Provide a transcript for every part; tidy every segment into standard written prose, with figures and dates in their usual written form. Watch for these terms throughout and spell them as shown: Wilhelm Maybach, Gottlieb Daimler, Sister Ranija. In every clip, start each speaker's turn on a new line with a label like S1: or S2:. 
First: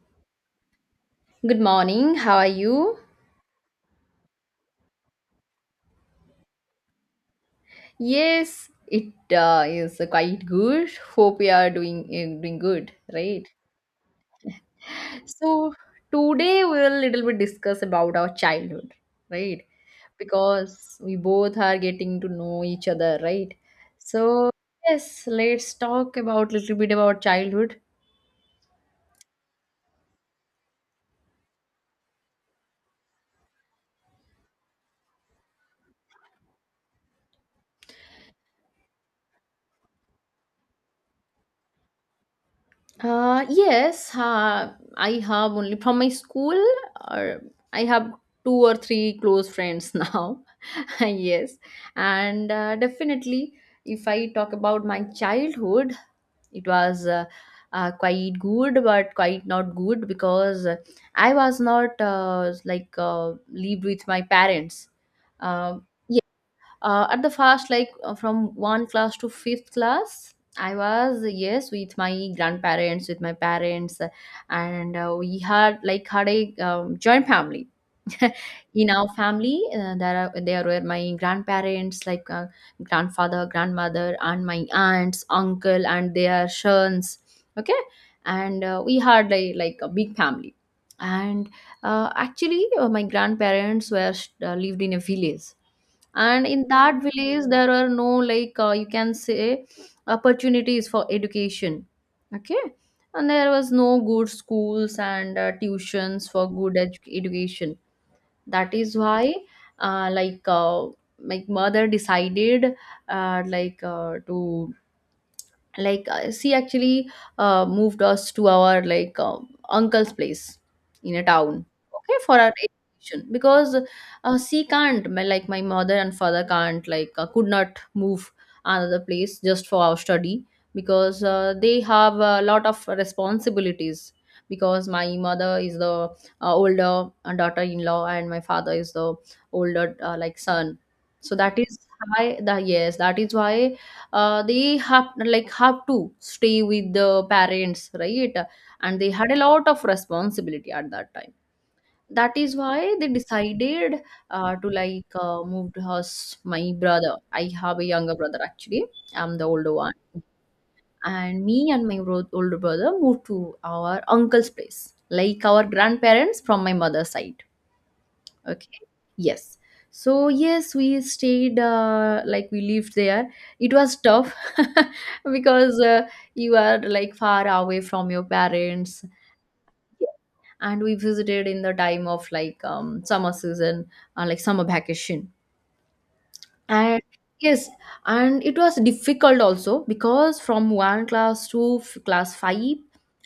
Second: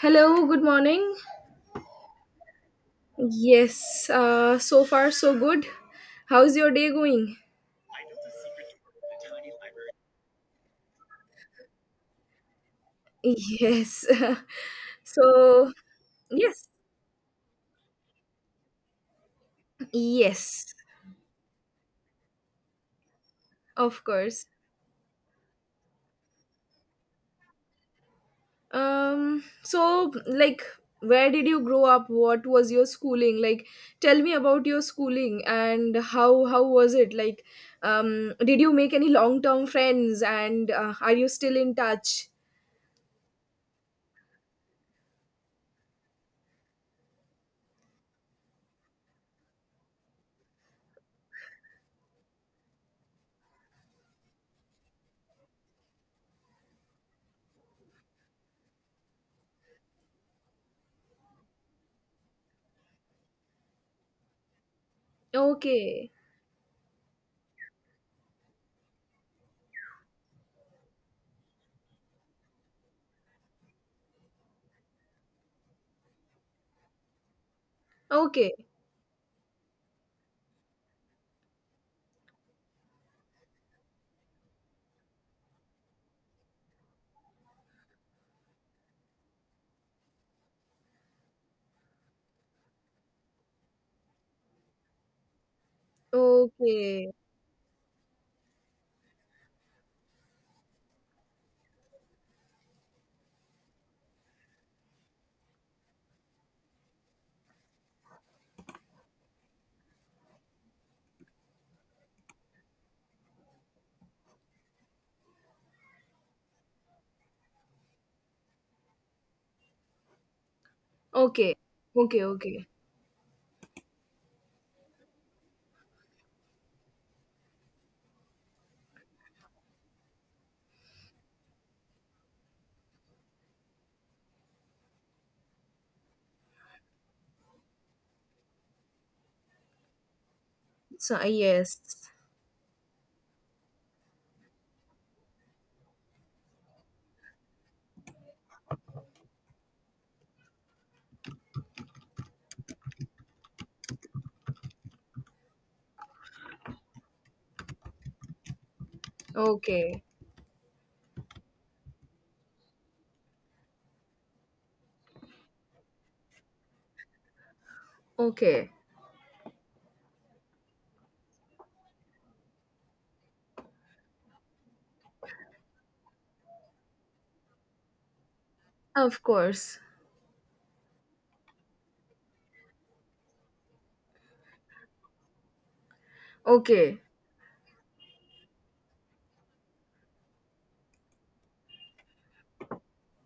S1: Hello, good morning.
S2: Good morning. How are you?
S1: Yes, so far so good. How's your day going?
S2: Yes, it is quite good. Hope you are doing good, right?
S1: Yes. so,
S2: So today
S1: yes.
S2: we'll little bit discuss about our childhood, right?
S1: Yes,
S2: Because we both are getting to know each other, right?
S1: of course.
S2: So yes, let's talk about little bit about childhood.
S1: So like, where did you grow up? What was your schooling? Like tell me about your schooling and how was it? Like did you make any long-term friends, and are you still in touch?
S2: Yes, I have only from my school, or I have two or three close friends now. Yes, and definitely, if I talk about my childhood, it was quite good, but quite not good because I was not like lived with my parents. Um
S1: Okay.
S2: at the first like from one class to fifth class, I was yes with my grandparents, with my parents, and we had like had a joint family.
S1: Okay.
S2: In our family there were my grandparents, like grandfather, grandmother, and my aunts, uncle, and their sons. Okay. And we had like a big family. And actually my grandparents were lived in a village. And in that
S1: Okay.
S2: village there are no, like, you can say, opportunities for education. Okay. And there was no good schools and tuitions for good education. That is why, uh, like uh, my mother decided to, she actually moved us to our, like, uncle's place in a
S1: Okay.
S2: town. Okay,
S1: Okay,
S2: for our
S1: okay.
S2: education, because she can't, my, like my mother and father can't, like, could not move another place just for our study, because they have a lot of responsibilities. Because my mother is the older daughter-in-law, and my father is the older, like, son.
S1: So,
S2: So that is
S1: yes.
S2: why, the yes, that is why they have, like have to stay with the parents, right? And they had a lot of responsibility at that time. That is why they decided to, like, move to house. My brother, I have a younger brother actually. I'm the older one.
S1: Okay.
S2: And me and my older brother moved to our uncle's place, like our grandparents from my mother's side.
S1: Okay.
S2: Okay. Yes. So yes, we stayed like we lived there. It was tough because you are, like, far away from your parents.
S1: Of course.
S2: Yeah. And we visited in the time of, like, summer season, like summer vacation.
S1: Okay.
S2: And yes, and it was difficult also because from one class to class five,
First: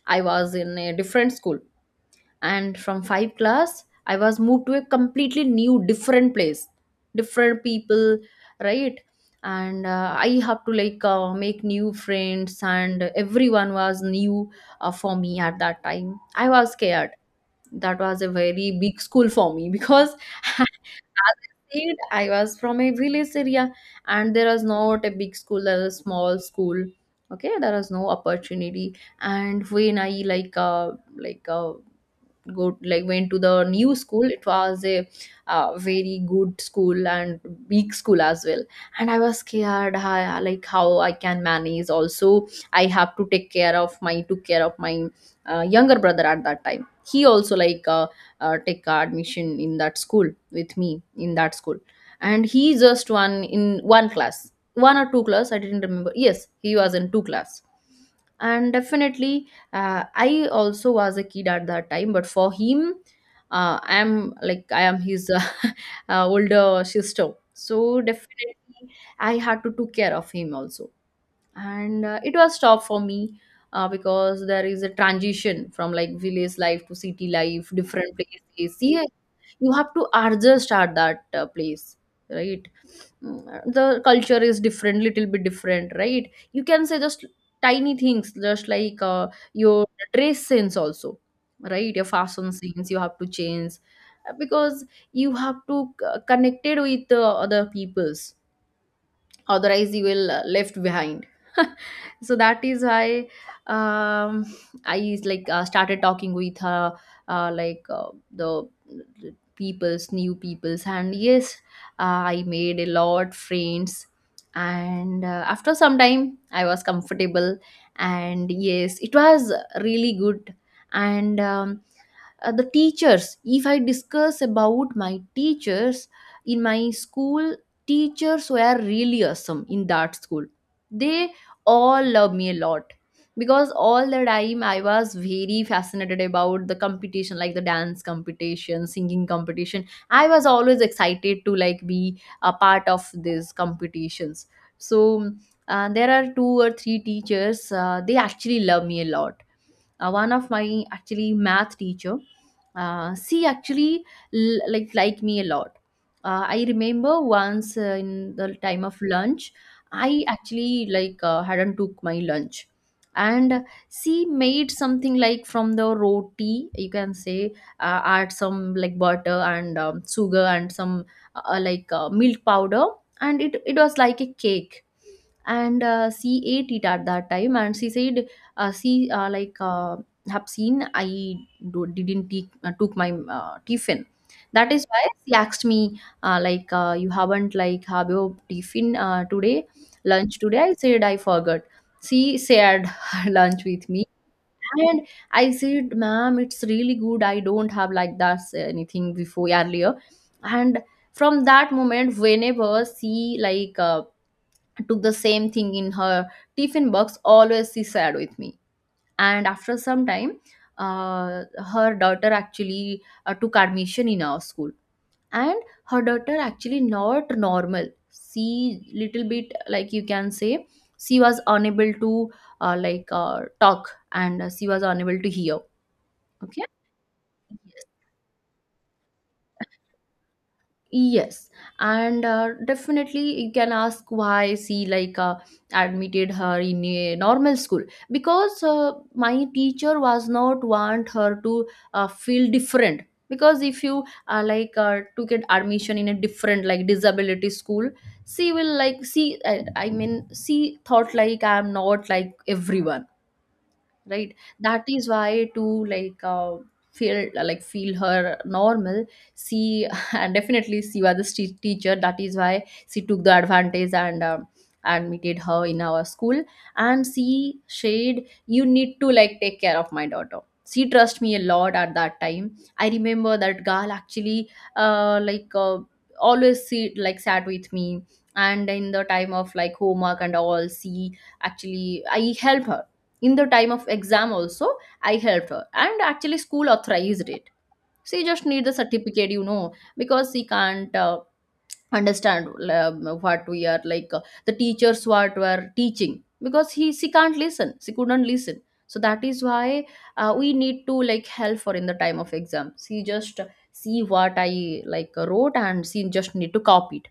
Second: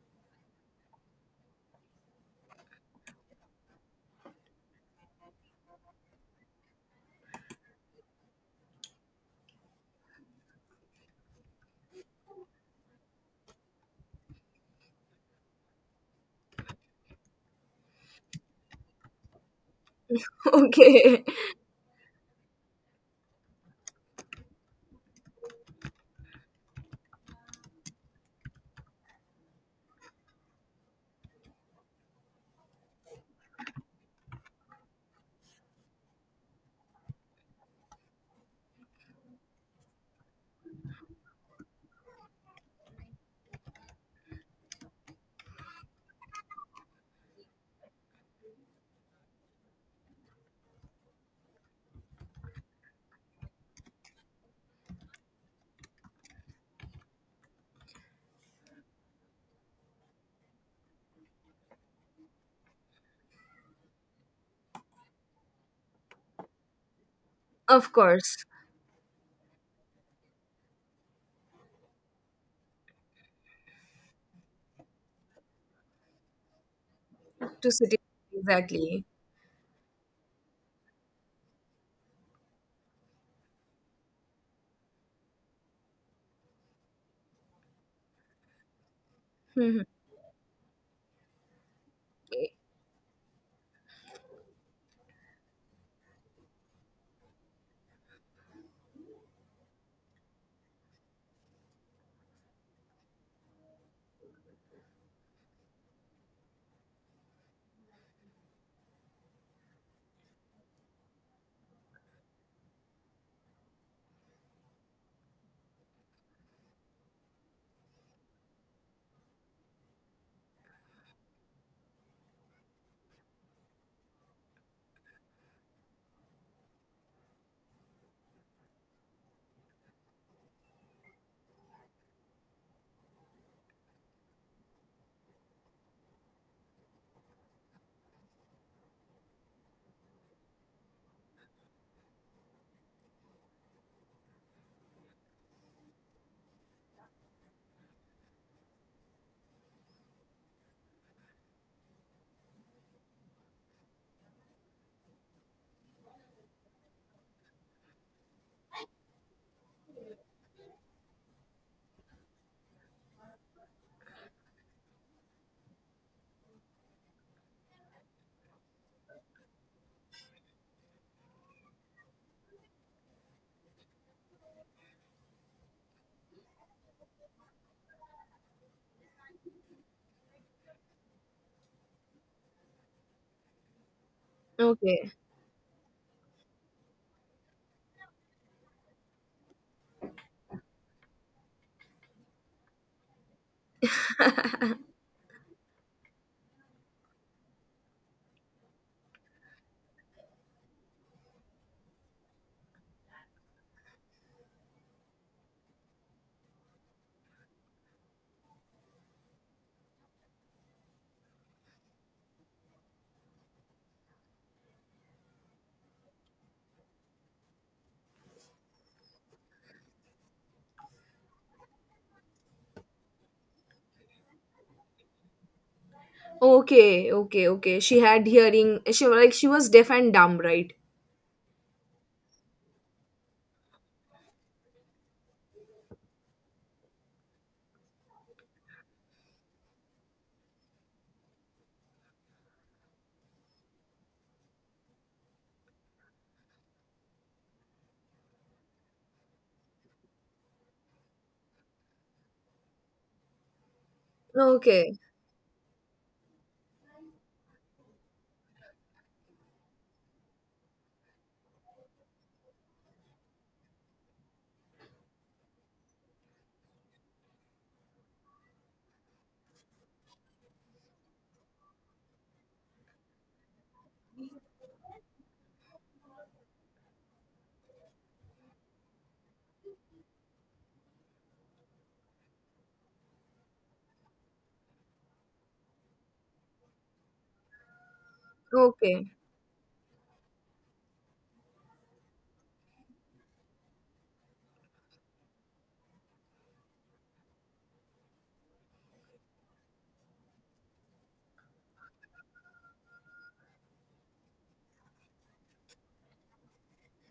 S2: I was in a different school. And from 5 class I was moved to a completely new different place, different people, right? And I have to, like, make new friends and everyone was new for me. At that time I was scared. That was a very big school for me because as
S1: Okay.
S2: I said, I was from a village area, and there was not a big school, there was a small school. Okay, there was no opportunity. And when I, like, go, like, went to the new school, it was a very good school and big school as well. And I was scared how, like how I can manage also. I have to take care of my, took care of my younger brother at that time. He also, like, take admission in that school with me, in that school. And he just one in one class, one or two class I didn't remember. Yes, he was in two class. And definitely, I also was a kid at that time, but for him, I am, like I am his, older sister,
S1: Of
S2: so
S1: course.
S2: definitely I had to take care of him also. And it was tough for me because there is a transition from, like, village life to city life,
S1: To city,
S2: different places, yeah.
S1: exactly.
S2: You have to adjust at that place, right? Mm, the culture is different, little bit different, right? You can say, just tiny things, just like
S1: Mhm.
S2: your dress sense also, right? Your fashion
S1: Okay.
S2: sense you have to change because you have to connected with other peoples, otherwise you will left behind. So that is why, um, I, like, started talking with, uh, like uh, the the peoples, new peoples, and yes, I made a lot friends. And after some time I was comfortable. And yes, it was really good. And the teachers, if I discuss about my teachers in my school, teachers were really awesome in that school. They all loved me a lot because all the time I was very fascinated about the competition, like the dance competition, singing competition. I was always excited to, like, be a part of these competitions. So there are two or three teachers. They actually love me a lot. One of my actually math teacher, she actually like me a lot. I remember once in the time of lunch, I actually, like, hadn't took my lunch. And she made something like from the roti, you can say, add some, like, butter and sugar and some, milk powder. And it was like a cake. And she ate it at that time, and she said, she, have seen I didn't take, took my tiffin. That is why
S1: Okay.
S2: she asked me, you haven't, like, have your tiffin today, lunch today. I said I forgot. She shared lunch with me. And I said, "Ma'am, it's really good, I don't have like that anything before earlier." And from that moment, whenever she, like, took the same thing in her tiffin box, always she shared with me. And after some time, uh, her daughter actually took admission in our school. And her daughter actually not normal. She, little bit, like, you can say, she was unable to talk, and she was unable to hear.
S1: Okay. Okay.
S2: Okay.
S1: She had hearing. She was, like, she was deaf and dumb, right?
S2: Yes. And definitely you can ask why she, like, admitted her in a normal school. Because my teacher was not want her to feel different. Because if you, to get admission in a different, like, disability school, she will, like, see, I mean, she thought like, I'm not like everyone, right? That
S1: Okay.
S2: is why, to, like, feel, like feel her normal, she and definitely she was the teacher. That is why she took the advantage, and admitted her in our school. And she said, you need to, like, take care of my daughter. She trust me a lot at that time. I remember that girl actually, uh, like uh, always sit, like, sat with me. And in the time of, like, homework and all, she actually I help her. In the time of exam also, I helped her, and actually school authorized it. She just need the
S1: Okay.
S2: certificate, because she can't understand what we are, like, the teachers what were teaching, because he she can't listen, she couldn't listen. So that is why we need to, like, help her. In the time of exam, she just see what I, like, wrote, and she just need to copy it.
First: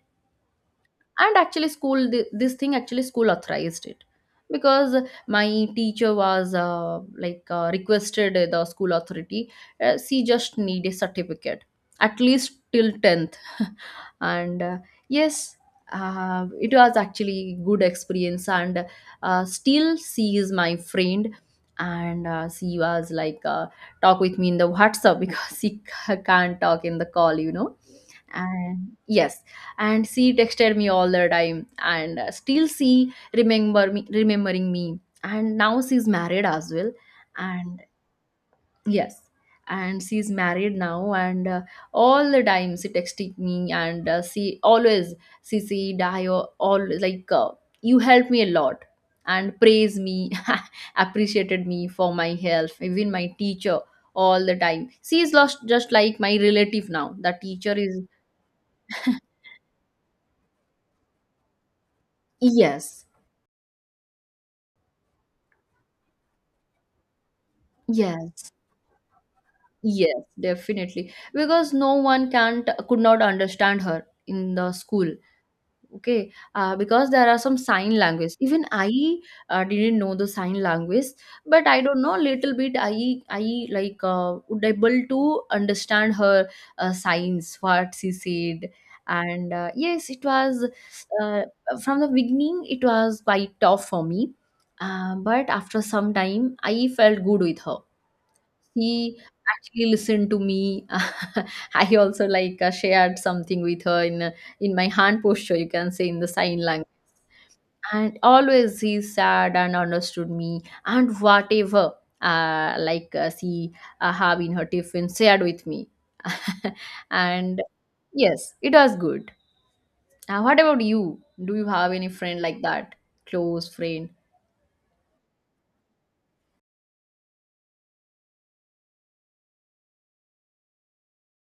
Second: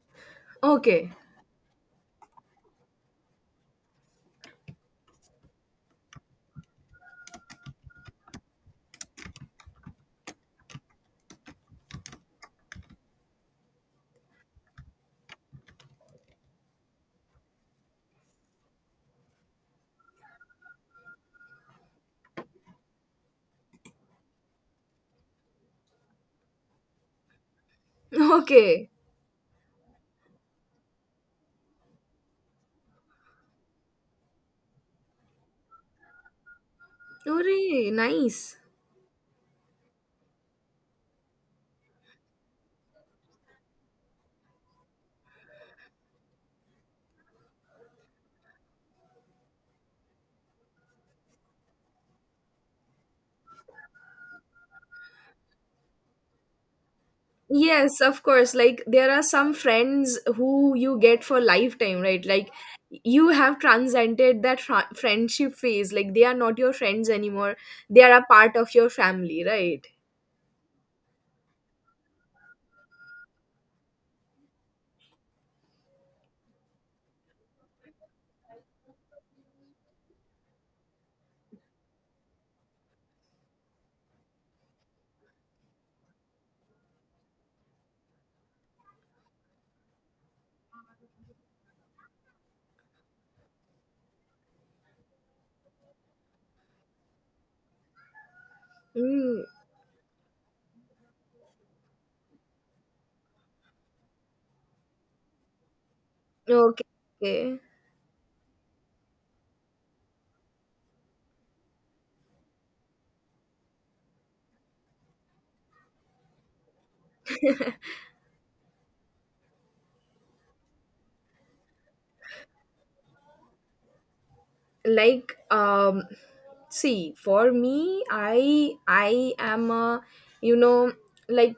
S1: Okay.
S2: And actually school this thing, actually school authorized it. Because my teacher was, requested the school authority. She just need a certificate at least till 10th. And yes, it was actually good experience. And still she is my friend. And she was, like, talk with me in the WhatsApp, because she can't talk in the call.
S1: Okay.
S2: And yes, and she texted me all the time. And still she remembering me, and now she's married as well. And
S1: Hooray, nice.
S2: yes, and she's married now. And all the time she texting me, and she always, she said I always, like, you helped me a lot, and praise me appreciated me for my help. Even my teacher all the time, she is lost, just like my relative now, the teacher is.
S1: Yes, of course. Like, there are some friends who you get for lifetime, right? Like,
S2: Yes.
S1: you have transcended that friendship phase. Like, they are not your friends anymore. They are a
S2: Yes,
S1: part of your family, right?
S2: yes, definitely. Because no one can't could not understand her in the school. Okay, because there are some sign language. Even I didn't know the sign language, but I don't know little bit. I, like, would able to understand her signs what she said. And yes, it was, uh, from the beginning, it was quite tough for me, but after some time I felt good with her. He
S1: Mm,
S2: actually listened to me. I also, like, shared something with her, in my hand posture, you can say, in the sign
S1: okay.
S2: language.
S1: Okay.
S2: And always he said and understood me and whatever she have in her tiffin shared with me. And yes, it was good. What about you? Do you have any friend like that? Close friend?
S1: Like see, for me, I am a you know like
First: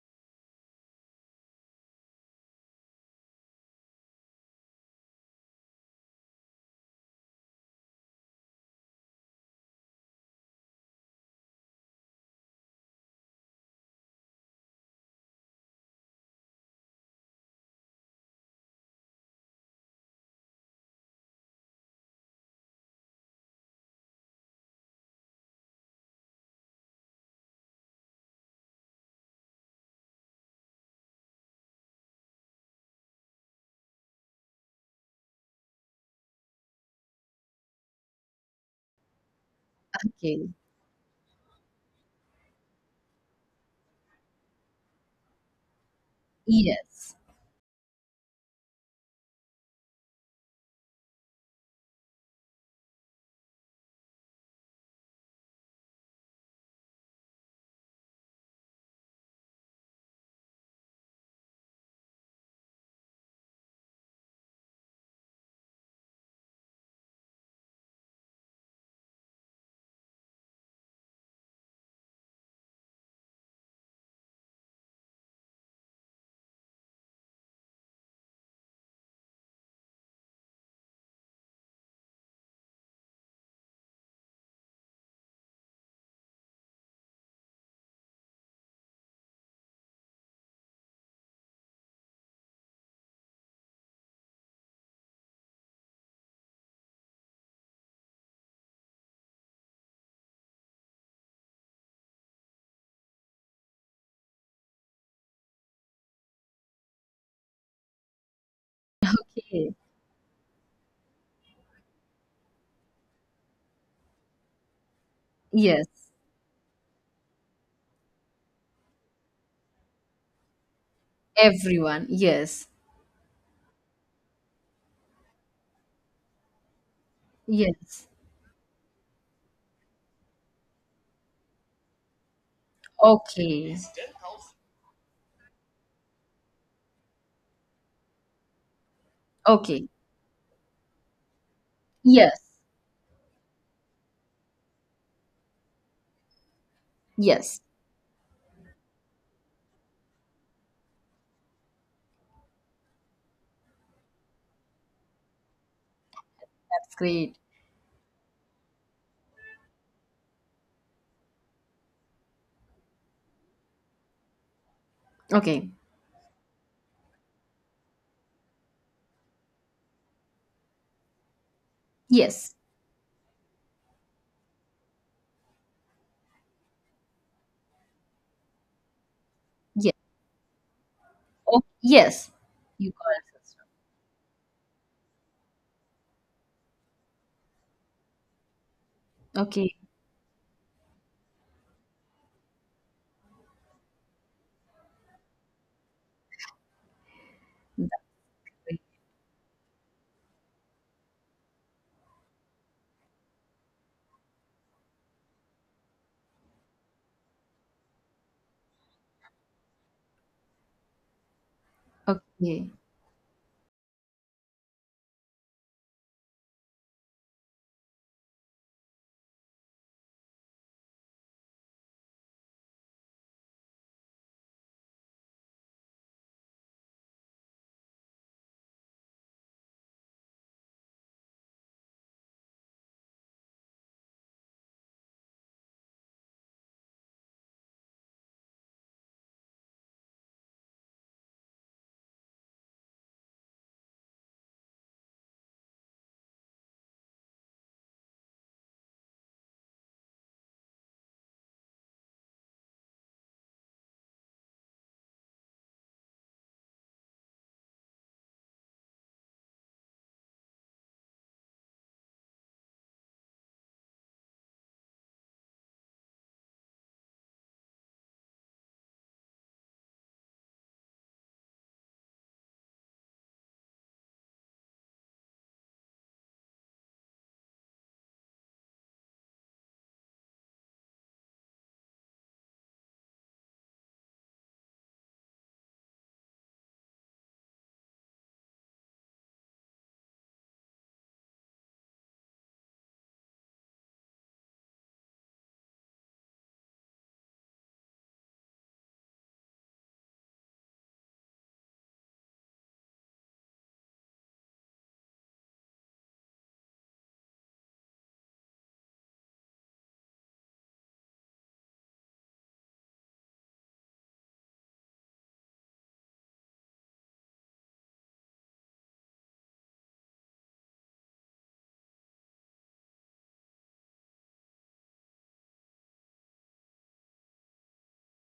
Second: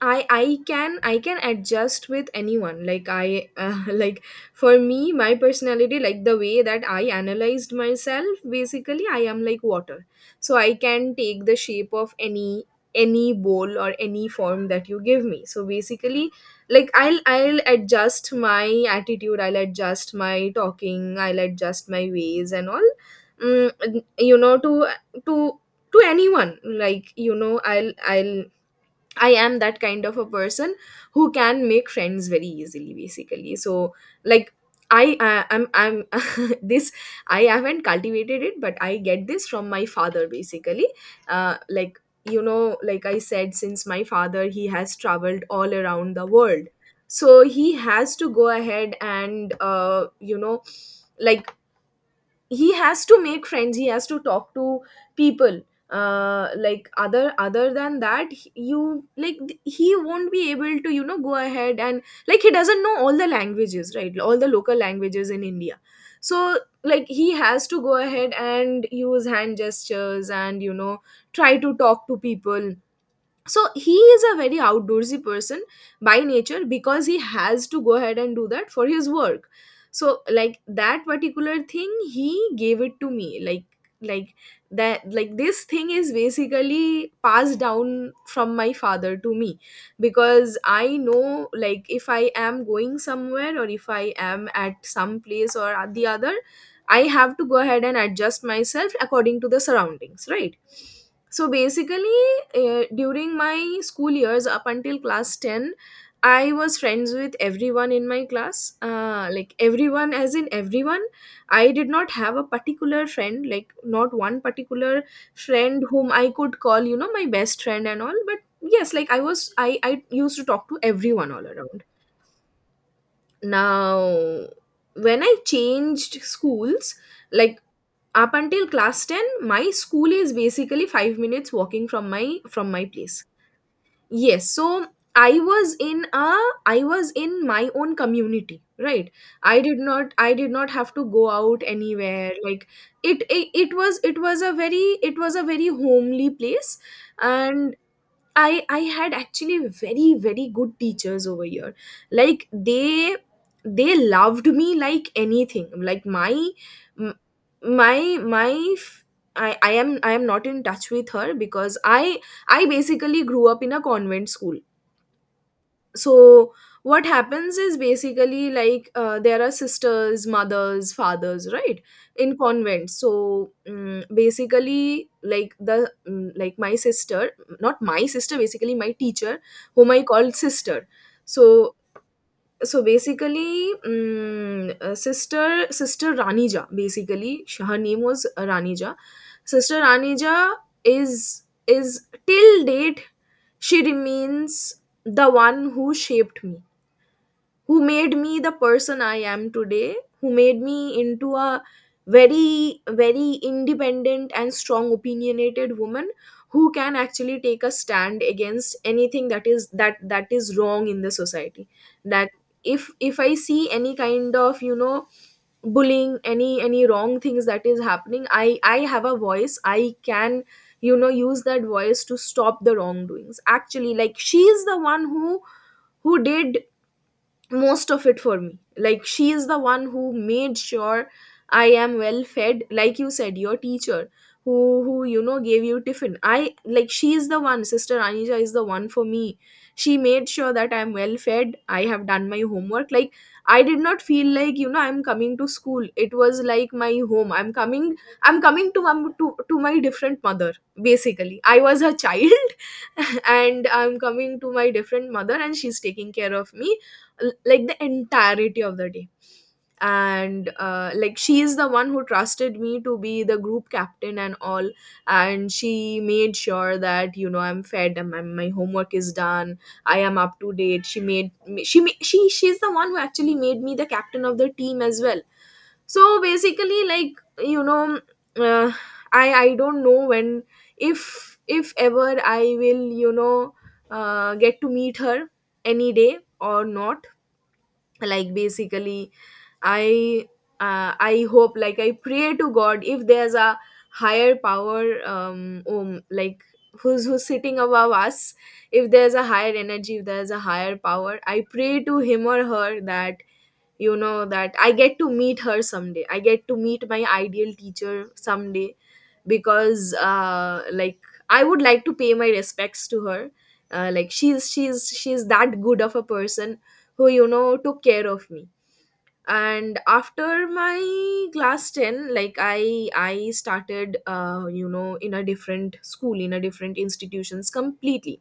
S1: I can adjust with anyone. Like I like for me, my personality, like the way that I analyzed myself, basically I am like water. So I can take the shape of any bowl or any form that you give me. So basically, like, I'll adjust my attitude. I'll adjust my talking. I'll adjust my ways and all. Mm, you know to to to anyone, like, I am that kind of a person who can make friends very easily, basically. So, like, I'm this. I haven't cultivated it, but I get this from my father,
S2: Okay.
S1: basically. Like, you know, like I said, since my father, he has traveled all around the world,
S2: Yes.
S1: so he has to go ahead and, like, he has to make friends, he has to talk to people. Like, other than that, you, like, he won't be able to, you know, go ahead, and like, he doesn't know all the languages, right, all the local languages in India. So like, he has to go ahead and use hand gestures and, you know, try to talk to people. So he is a very outdoorsy person by nature, because he has to go ahead and do that for his work. So like that particular thing, he gave it to me, like that like this thing is basically passed down from my father to me, because I know, like, if I am going somewhere or if I am at some place or at the other, I have to go ahead and adjust myself according to the surroundings, right? So basically, during my school years, up until class 10, I was friends with everyone in my class, like,
S2: Okay.
S1: everyone as in everyone. I did not have a particular friend, like not one particular friend
S2: Yes.
S1: whom I could call, you know, my best friend and all. But yes, like, I was I used to talk to everyone all around.
S2: Everyone. Yes.
S1: Now when I changed schools, like,
S2: Yes.
S1: up until class 10, my school is basically 5 minutes walking from my place.
S2: Okay.
S1: Yes, so I was in a I was in my own community, right? I did
S2: Okay.
S1: not have to go out anywhere.
S2: Yes.
S1: Like it was a very it was a very homely place.
S2: Yes.
S1: And I had actually very, very good teachers over here. Like, they loved me like anything. Like my
S2: That's
S1: m-
S2: great.
S1: my f- I am I am not in touch with her, because I basically grew up in a convent school.
S2: Okay.
S1: So what happens is basically, like, there are sisters, mothers, fathers, right, in
S2: Yes.
S1: convents. So basically, like the like my sister, not my sister, basically my teacher whom
S2: Yes.
S1: I called sister. So,
S2: Oh, yes.
S1: so
S2: You call it system.
S1: basically, sister Ranija, basically, her name was Ranija.
S2: Okay.
S1: Sister Ranija is, is till date, she remains the one who shaped me, who
S2: That
S1: made me the
S2: way.
S1: person I am today, who made me into a very, very independent and strong opinionated woman, who can actually take a stand against anything that is, that is wrong in the society. That
S2: Okay.
S1: if I see any kind of, you know, bullying, any wrong things that is happening, I have a voice, I can, you know, use that voice to stop the wrongdoings. Actually, like, she is the one who did most of it for me. Like, she is the one who made sure I am well fed. Like, you said your teacher who you know, gave you tiffin. I, like, she is the one. Sister Anija is the one for me. She made sure that, I am well fed, I have done my homework. Like, I did not feel like, you know, I'm coming to school. It was like my home. I'm coming, to my to my different mother. Basically, I was her child. And I'm coming to my different mother and she's taking care of me, like, the entirety of the day. And like, she is the one who trusted me to be the group captain and all. And she made sure that, you know, I'm fed and my homework is done, I am up to date. She made me- she ma- she she's the one who actually made me the captain of the team as well. So basically, like, you know, uh, I don't know when, if ever I will, you know, get to meet her any day or not. Like basically, i I hope, like, I pray to God, if there's a higher power, like who's sitting above us, if there's a higher energy, if there's a higher power, I pray to him or her that, you know, that I get to meet her someday, I get to meet my ideal teacher someday. Because like, I would like to pay my respects to her. Like, she's that good of a person who, you know, took care of me. And after my class ten, like, I started, you know, in a different school, in a different institutions completely.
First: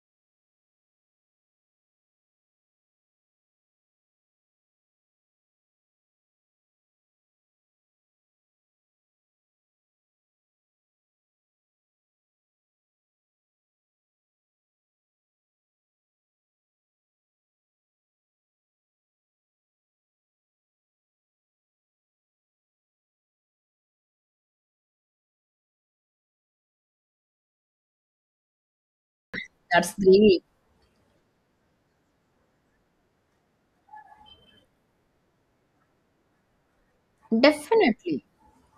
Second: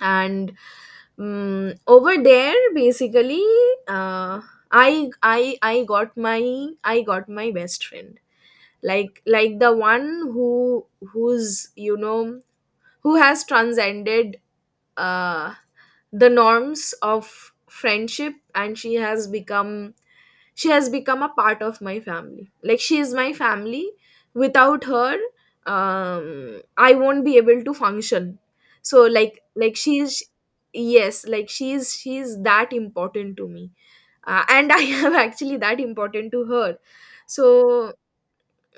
S1: And over there, basically, uh, I got my best friend, like the one who who's you know, who has transcended uh the norms of friendship, and she has become, a part of my family. Like, she is my family. Without her, I won't be able to function. So like,
S2: That's
S1: she is,
S2: great.
S1: yes, like, she is, that important to me. And I am actually that important to her. So,
S2: Definitely.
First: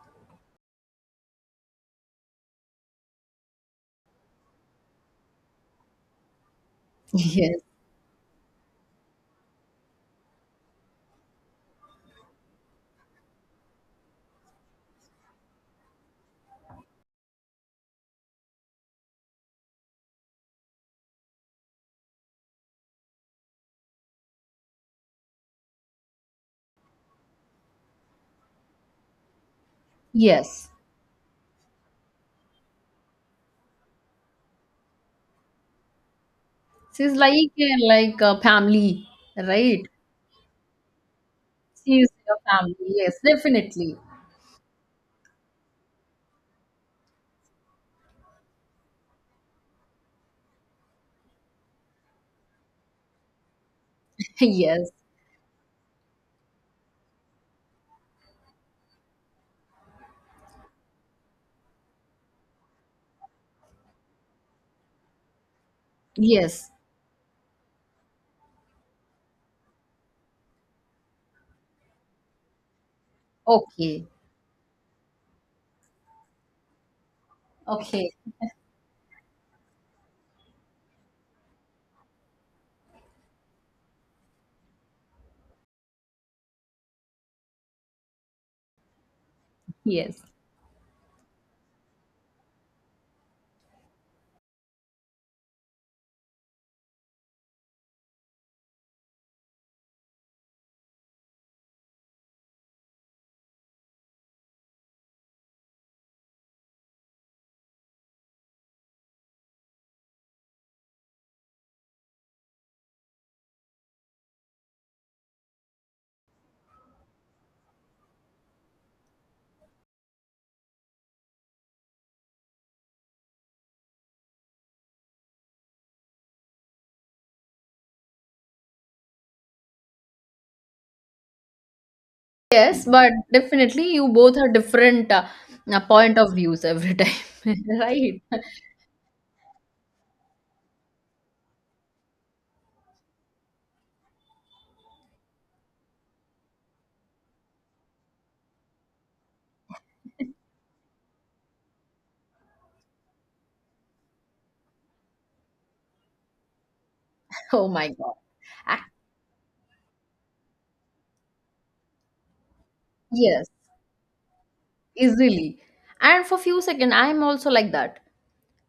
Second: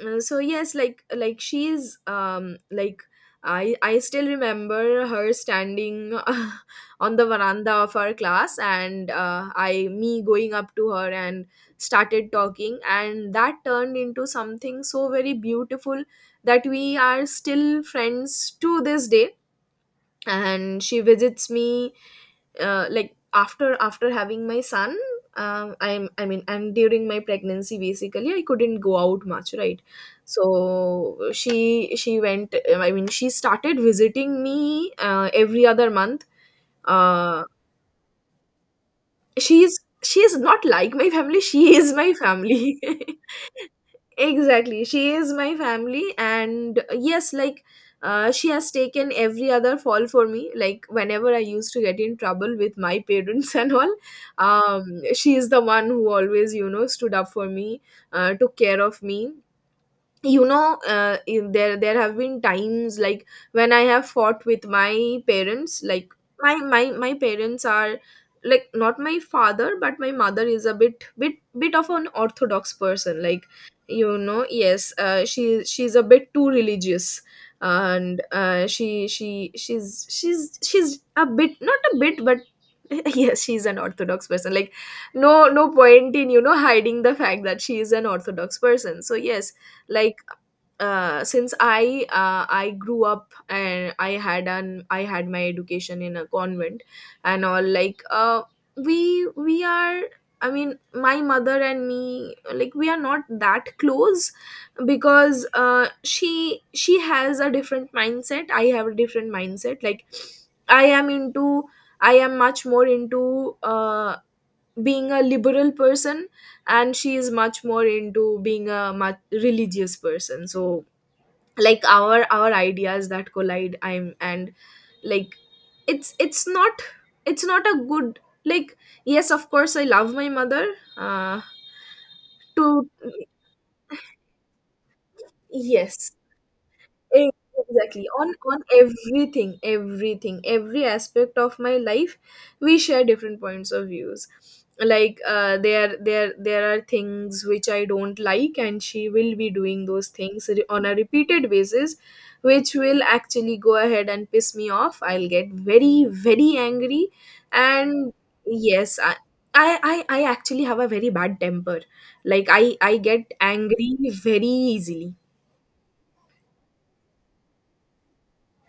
S1: so yes, like, she's, like, I still remember her standing on the
S2: Yes.
S1: veranda of our class, and, I me going up to her and started talking, and that turned into something so very beautiful, that we are still friends to this day. And she visits me, like, after, having my son, I'm I mean and during my pregnancy, basically, I couldn't go out much, right?
S2: Yes.
S1: So she went, I mean, she started visiting me, every other month.
S2: She's
S1: uh,
S2: like a family,
S1: she's,
S2: right?
S1: she is not like my family, she is
S2: She's
S1: my
S2: your family.
S1: family.
S2: Yes. Definitely.
S1: Exactly, she is my family. And yes, like, she has taken every other fall for me, like, whenever I used to get in trouble with my parents and all.
S2: Yes.
S1: She is the one who always, you know, stood up for me, took care of me, you know. There, have been times, like, when I have fought with my parents. Like, my
S2: Yes.
S1: parents are, like, not my father, but my mother is a bit of an orthodox person. Like,
S2: Okay.
S1: you know, yes, she, she's a bit too religious.
S2: Okay.
S1: And she she's a bit, not a bit, but yes, she's an orthodox person. Like, no, no point in, you know, hiding the fact that she is an orthodox person. So yes, like,
S2: Yes.
S1: since I, I grew up and I had an I had my education in a convent and all, like, we are, I mean, my mother and me, like, we are not that close, because she has a different mindset, I have a different mindset. Like, I am into, I am much more into, being a liberal person, and she is much more into being a much religious person. So like, our ideas that collide, I'm and like, it's not, a good, like, yes, of course, I love my mother, uh
S2: Yes,
S1: to
S2: but definitely you both are different
S1: yes.
S2: point of views every time,
S1: Ex- Exactly.
S2: right?
S1: On everything, everything, every aspect of my life, we share different points of views. Like, there are things which I don't like, and she will be doing those things on a repeated basis, which will actually go ahead and piss me off. I'll get very, very angry,
S2: Oh my
S1: and
S2: God. Ac-
S1: yes, I I actually have a very bad temper. Like, I get
S2: Yes,
S1: angry very easily.
S2: easily. And for few second, I'm also like that.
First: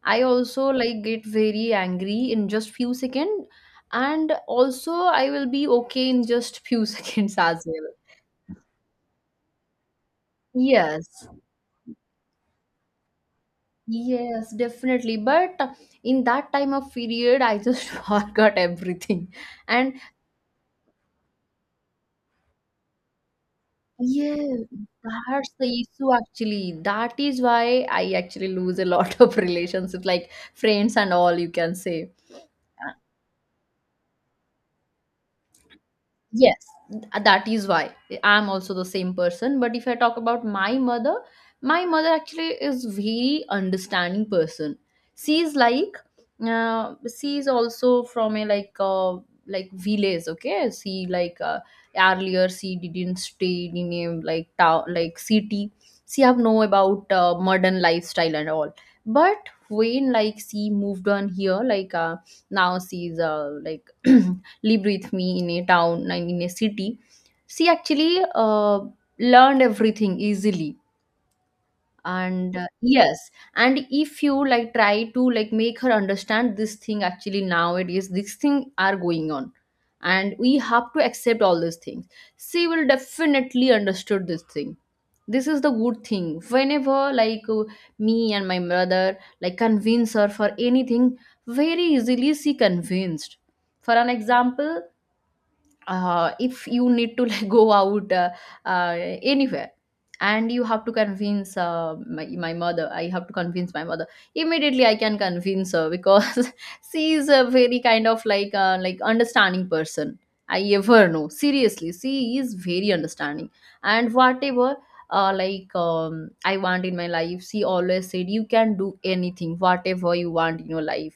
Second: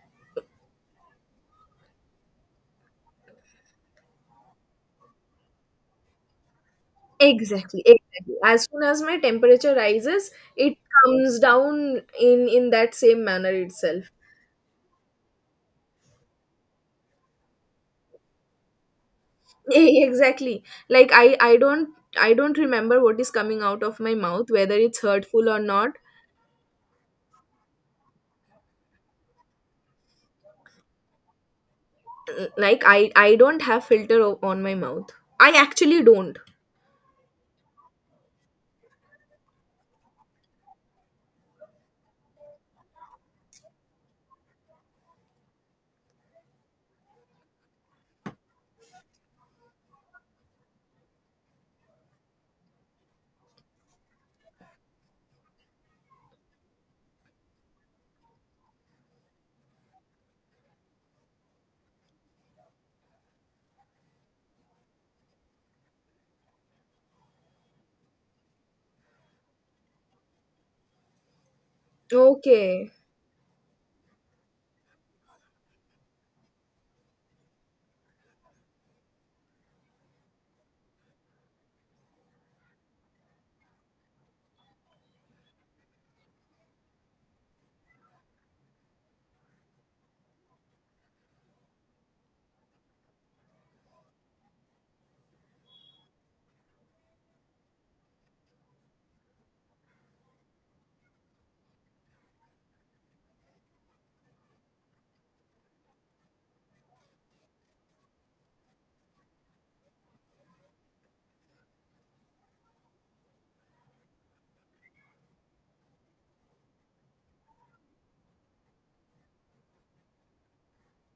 S2: I also like get very angry in just few second, and also I will be okay in just few seconds as
S1: Exactly,
S2: well.
S1: exactly. As soon as my temperature rises, it
S2: Yes,
S1: comes down in, that same manner itself.
S2: yes, definitely. But in that time of period, I just forgot everything. And
S1: Exactly. Like, I don't, I don't remember what is coming out of my
S2: yeah,
S1: mouth, whether it's hurtful
S2: that's
S1: or
S2: the
S1: not.
S2: issue actually. That is why I actually lose a lot of relationships, like friends and all, you can say.
S1: Like, I don't have filter, on my mouth. I actually don't.
S2: Yes, th- that is why I'm also the same person. But if I talk about my mother actually is very understanding person. She is like, she is also from a like village. Okay, she like earlier she didn't stay in a like town like city. She have know about modern lifestyle and all. But when like she moved on here, now she's like lived with me in a town and in a city she actually learned everything easily and
S1: Okay.
S2: yes. And if you like try to like make her understand this thing actually nowadays these things are going on, and we have to accept all these things. She will definitely understood this thing. This is the good thing whenever me and my mother like convince her for anything, very easily she convinced. For an example, if you need to like go out uh, anywhere, and you have to convince my mother, I have to convince my mother, immediately I can convince her because she is a very kind of like understanding person. I ever know seriously she is very understanding. And whatever I want in my life she always said you can do anything whatever you want in your life.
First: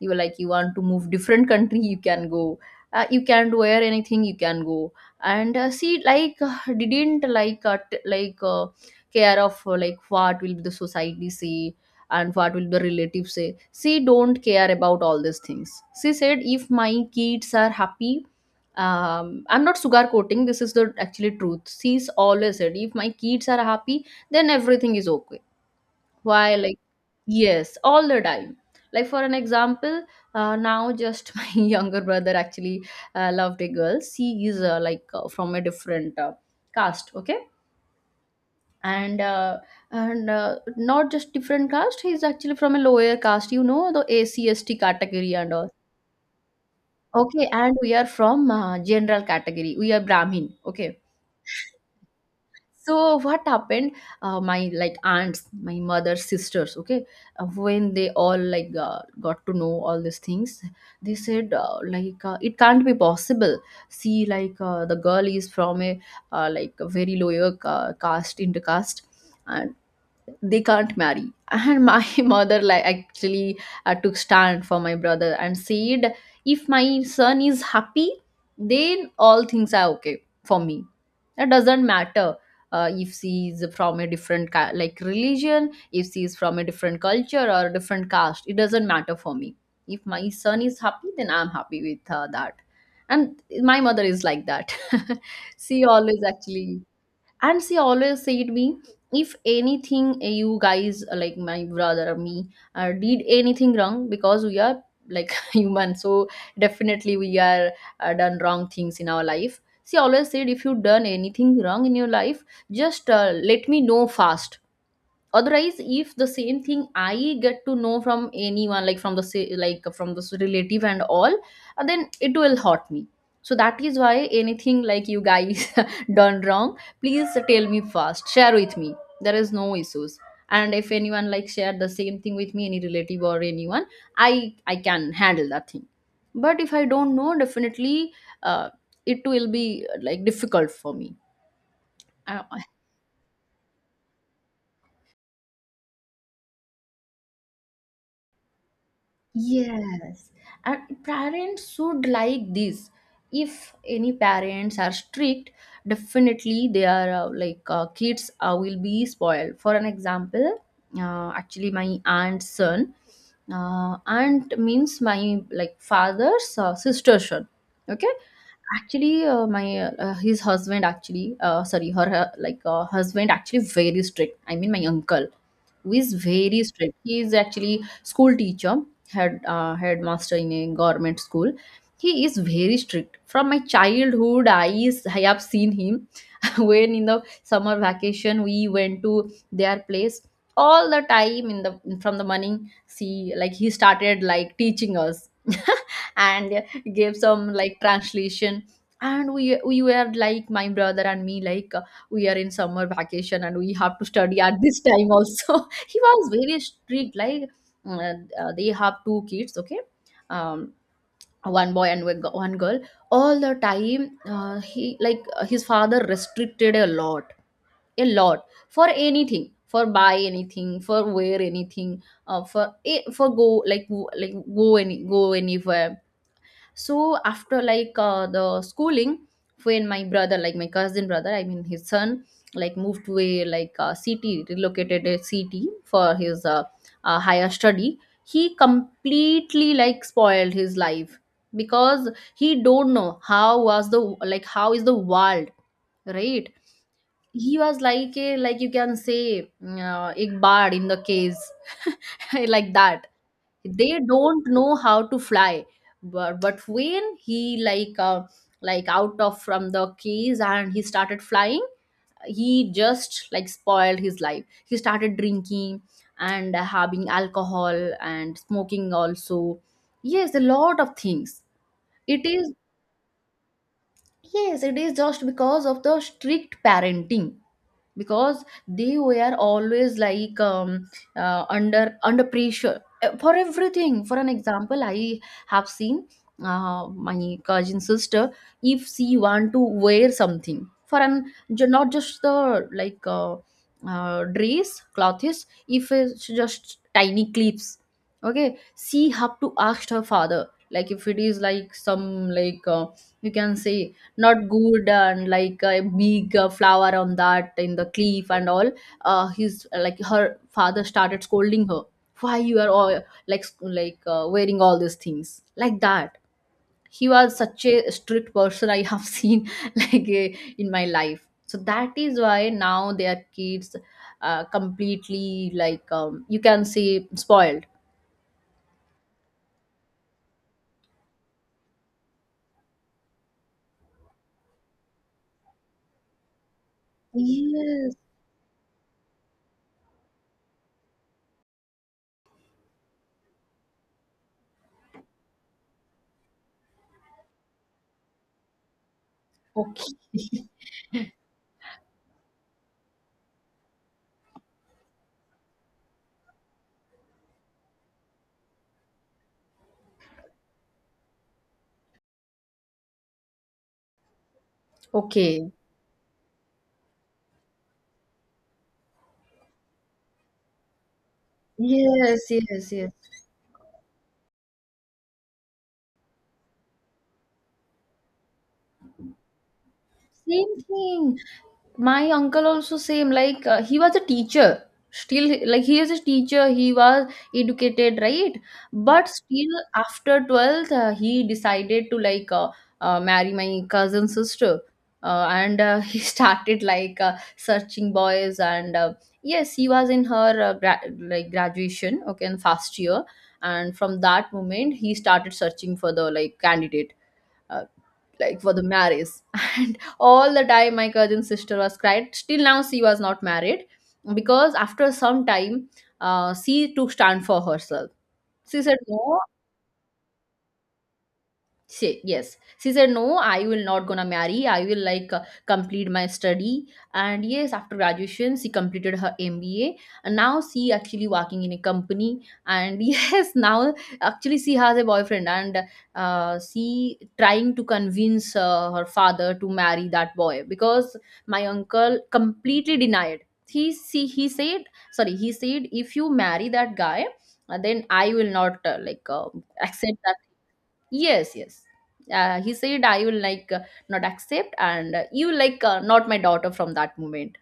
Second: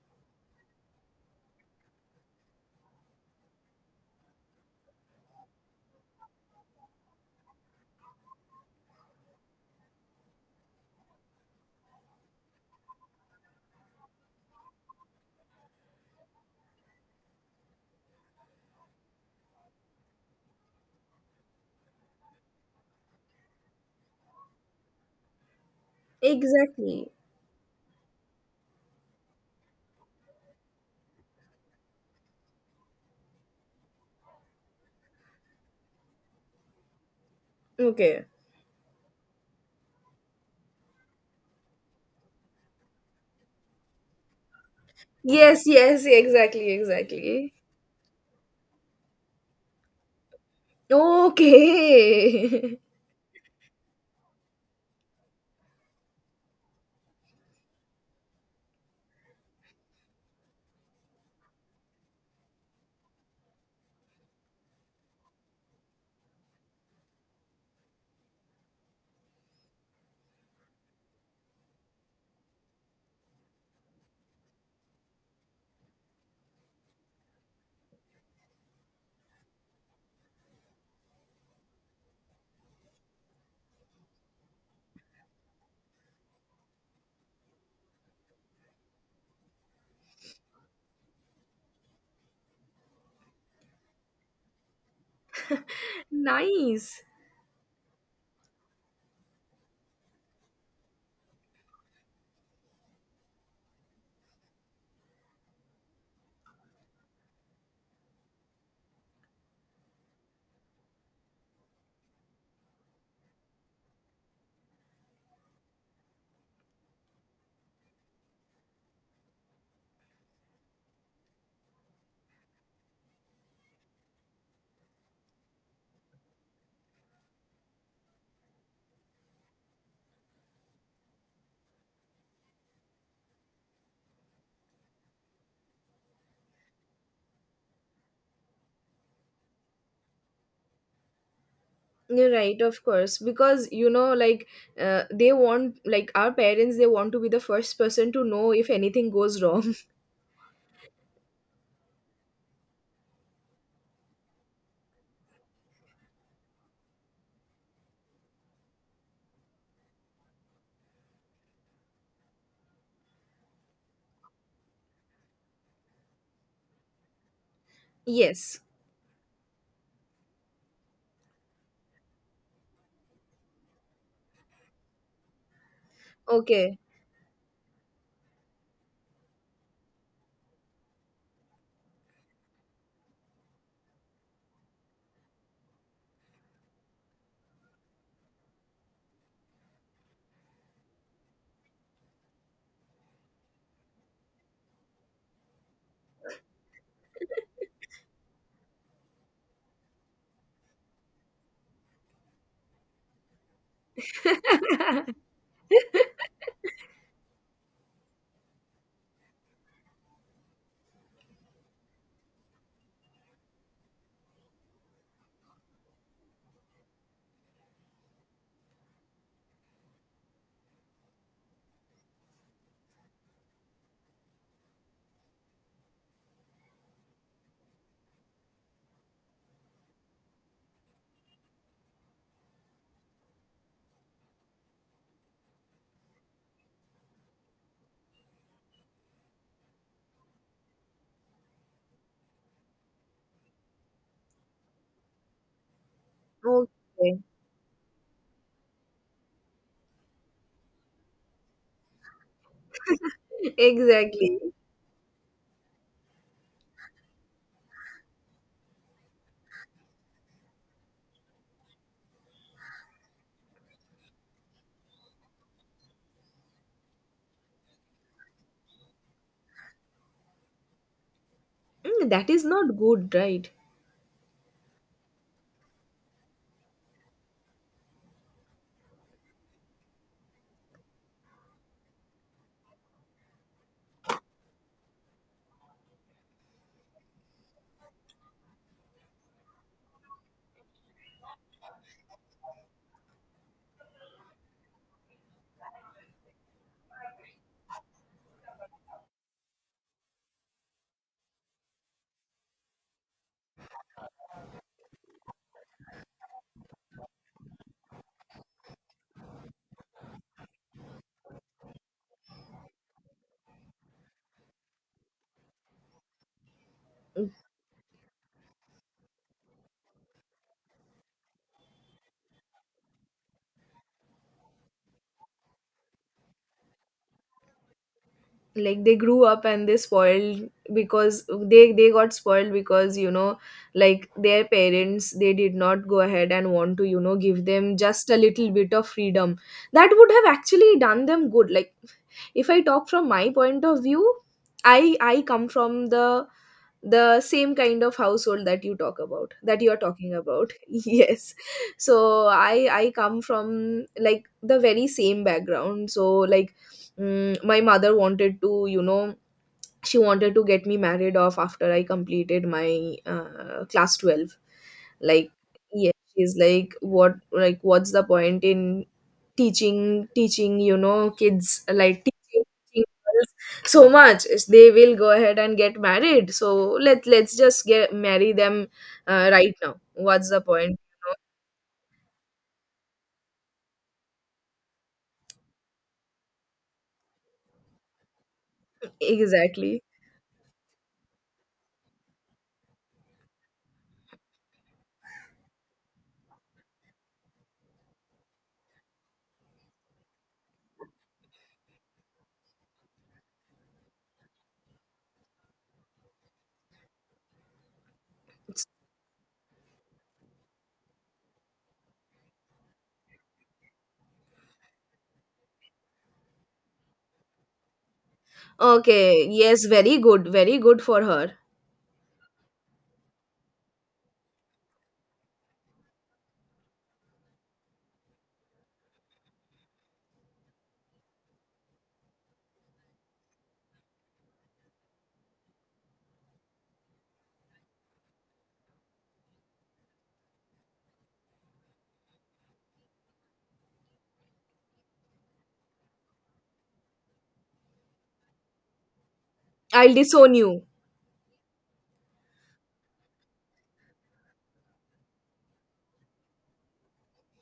S2: You were like you want to move different country, you can go, you can wear anything, you can go. And she like didn't like care of like what will the society say and what will the relatives say. She don't care about all these things. She said if my kids are happy, I'm not sugarcoating, this is the actually truth. She's always said if my kids are happy then everything is okay. Why like?
S1: Exactly.
S2: Yes, all the time. Like for an example, now just my younger brother actually loved a girl. She is from a different caste, okay,
S1: Okay.
S2: and uh, and not just different caste. He's actually from a lower caste. You know the ACST category and
S1: Yes,
S2: all.
S1: yes, exactly,
S2: Okay,
S1: exactly.
S2: and we are from general category. We are Brahmin. Okay,
S1: Okay.
S2: so what happened? My like aunts, my mother's sisters, okay, when they all like got to know all these things, they said it can't be possible. See, the girl is from a like a very lower ca- caste, intercaste, uh, they can't marry. And my mother like actually took stand for my brother and said, if my son is happy then all things are okay for me. That doesn't matter if she is from a different ca- like religion, if she is from a different culture or a different caste, it doesn't matter for me. If my son is happy then I'm happy with that. And my mother is like that. She always actually,
S1: Nice.
S2: and she always said me, if anything you guys like my brother or me did anything wrong, because we are like human, so definitely we are done wrong things in our life. She always said if you done anything wrong in your life, just let me know fast. Otherwise if the same thing I get to know from anyone, like from the sa- like from this relative and all, then it will hurt me. So that is why anything like you guys done wrong, please tell me first, share with me, there is no issues. And if anyone like share the same thing with me, any relative or anyone, I can handle that thing. But if I don't know, definitely uh, it will be like difficult for me.
S1: You're
S2: Uh,
S1: right, of course, because you know, like, they want, like, our parents, they want to be the first person to know if anything goes wrong.
S2: Yes, and parents should like this. If any parents are strict, definitely they are kids will be spoiled. For an example, actually, my aunt's son, aunt means my like father's sister's son. Okay,
S1: yes.
S2: actually, my his husband actually, sorry, her husband actually very strict. I mean, my uncle who is very
S1: Okay.
S2: strict. He is actually school teacher, headmaster in a government school. He is very strict. From my childhood eyes I have seen him. When in the summer vacation we went to their place, all the time in the from the morning, see like he started like teaching us and gave some like translation. And we were like my brother and me, we are in summer vacation and we have to study at this time also. He was very strict. Uh, they have two kids, okay, um, one boy and one gi- one girl. All the time he like his father restricted a lot, a lot, for anything, for buy anything, for wear anything, for go, like w- like go any go anywhere. So after the schooling, when my brother, like my cousin brother, I mean his son, like moved to a like a city, relocated a city for his higher study, he completely like spoiled his life. Because he don't know how was the like how is the world, right?
S1: Okay.
S2: He was like a, like you can say a bird in the cage, like that. They
S1: Exactly.
S2: don't know how to fly. But when he like out of from the case and he started flying, he just like spoiled his life. He started drinking and having alcohol and smoking also. Yes, a lot of things.
S1: Mm,
S2: It
S1: that is
S2: is,
S1: not good, right?
S2: yes, it is just because of the strict parenting. Because they were always like under, under pressure for everything. For an example, I have seen my cousin sister, if she want to wear something, for an, ju- not just the dress, clothes, if it's just tiny clips, okay, she have to ask her father. Like if it is like some you can say not good and like a big flower on that in the cliff and all, his like her father started scolding her, why you are all like s- like wearing all these things like that. He
S1: Mm.
S2: was such a strict person I have seen like uh, in my life. So that is why now their kids completely like you can say spoiled.
S1: Like, they grew up and they spoiled, because they got spoiled, because, you know, like, their parents, they did not go ahead and want to, you know, give them
S2: Yes.
S1: just a little bit of freedom. That would have actually done them good. Like, if I talk from my point of view, I come from the same kind of household that you are
S2: Okay.
S1: talking about. Yes, so I come from, like, the very same background. So like, my mother wanted to, you know, she wanted to get me married off after I completed my, class 12. Like,
S2: Okay.
S1: yeah, she's like, what, like what's the point in teaching teaching you know, kids, like
S2: Yes, yes,
S1: teaching
S2: yes,
S1: girls so much? They will go ahead and get married, so let, let's just get marry them, right now. What's the
S2: same
S1: point?
S2: thing. My uncle also same, like he was a teacher, still like he is a teacher, he was educated, right? But still
S1: Exactly.
S2: after 12th, he decided to marry my cousin sister. And he started searching boys. And yes, he was in her like graduation, okay, in first year, and from that moment he started searching for the like candidate uh, like for the marriage. And all the time my cousin sister was cried, still now she was not married. Because after some time she took stand for herself. She said no.
S1: Okay. Yes, very good, very good for her.
S2: She, yes, she said no, I will not gonna marry, I will complete my study. And yes, after graduation she completed her mba. And now she actually working in a company, and yes, now actually she has a boyfriend. And she trying to convince her father to marry that boy, because my uncle completely denied. He see, he said, sorry he said, if you marry that guy then I will not
S1: I'll
S2: accept that.
S1: disown you.
S2: Yes, yes. He said, I will not accept, and you like not my daughter from that moment,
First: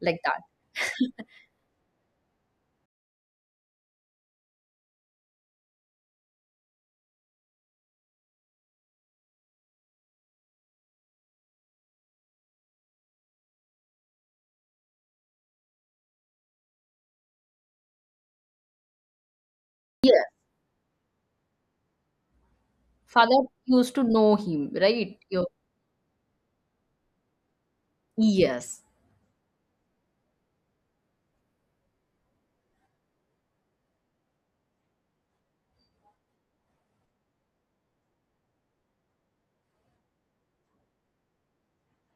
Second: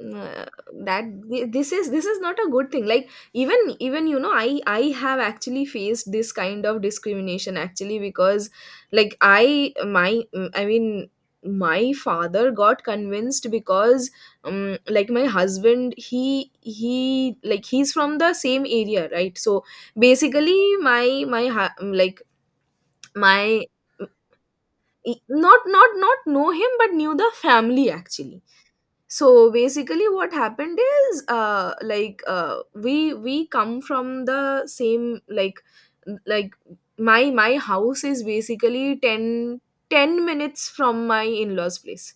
S2: like that.
S1: Uh, that this is, not a good thing. Like, even, you know, I have actually faced this kind of discrimination, actually, because, like, I my I mean my father got convinced because, like, my husband, he like, he's from the same area, right? So
S2: Yeah.
S1: basically, my like,
S2: Father
S1: my,
S2: used to know him, right? Your
S1: not know him, but knew the family, actually.
S2: yes.
S1: So basically, what happened is, like, we come from the same, like, like my house is basically 10 minutes from my in-laws place.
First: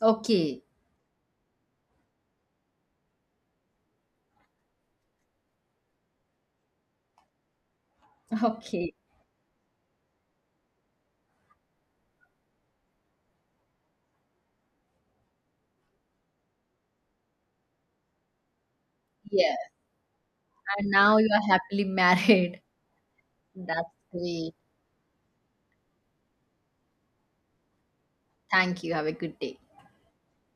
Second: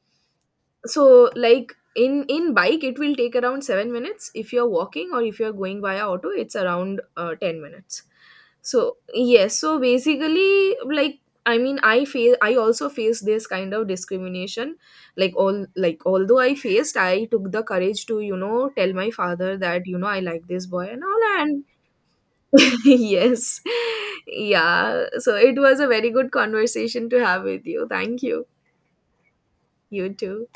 S2: Okay.
S1: So like, in, bike, it will take around 7 minutes, if you're walking, or if you're going via auto, it's around, 10 minutes.
S2: Okay.
S1: So yes, so basically, like, I mean, I face I also face this kind of discrimination. Like, all, like, although I faced I took the courage to, you know, tell my
S2: Yeah.
S1: father that, you know, I like this boy
S2: And
S1: and
S2: now
S1: all.
S2: you are
S1: And
S2: happily married.
S1: yes,
S2: That's great.
S1: yeah, so it was a very good conversation to have with you. Thank you.
S2: Thank you. Have a good day.
S1: You too.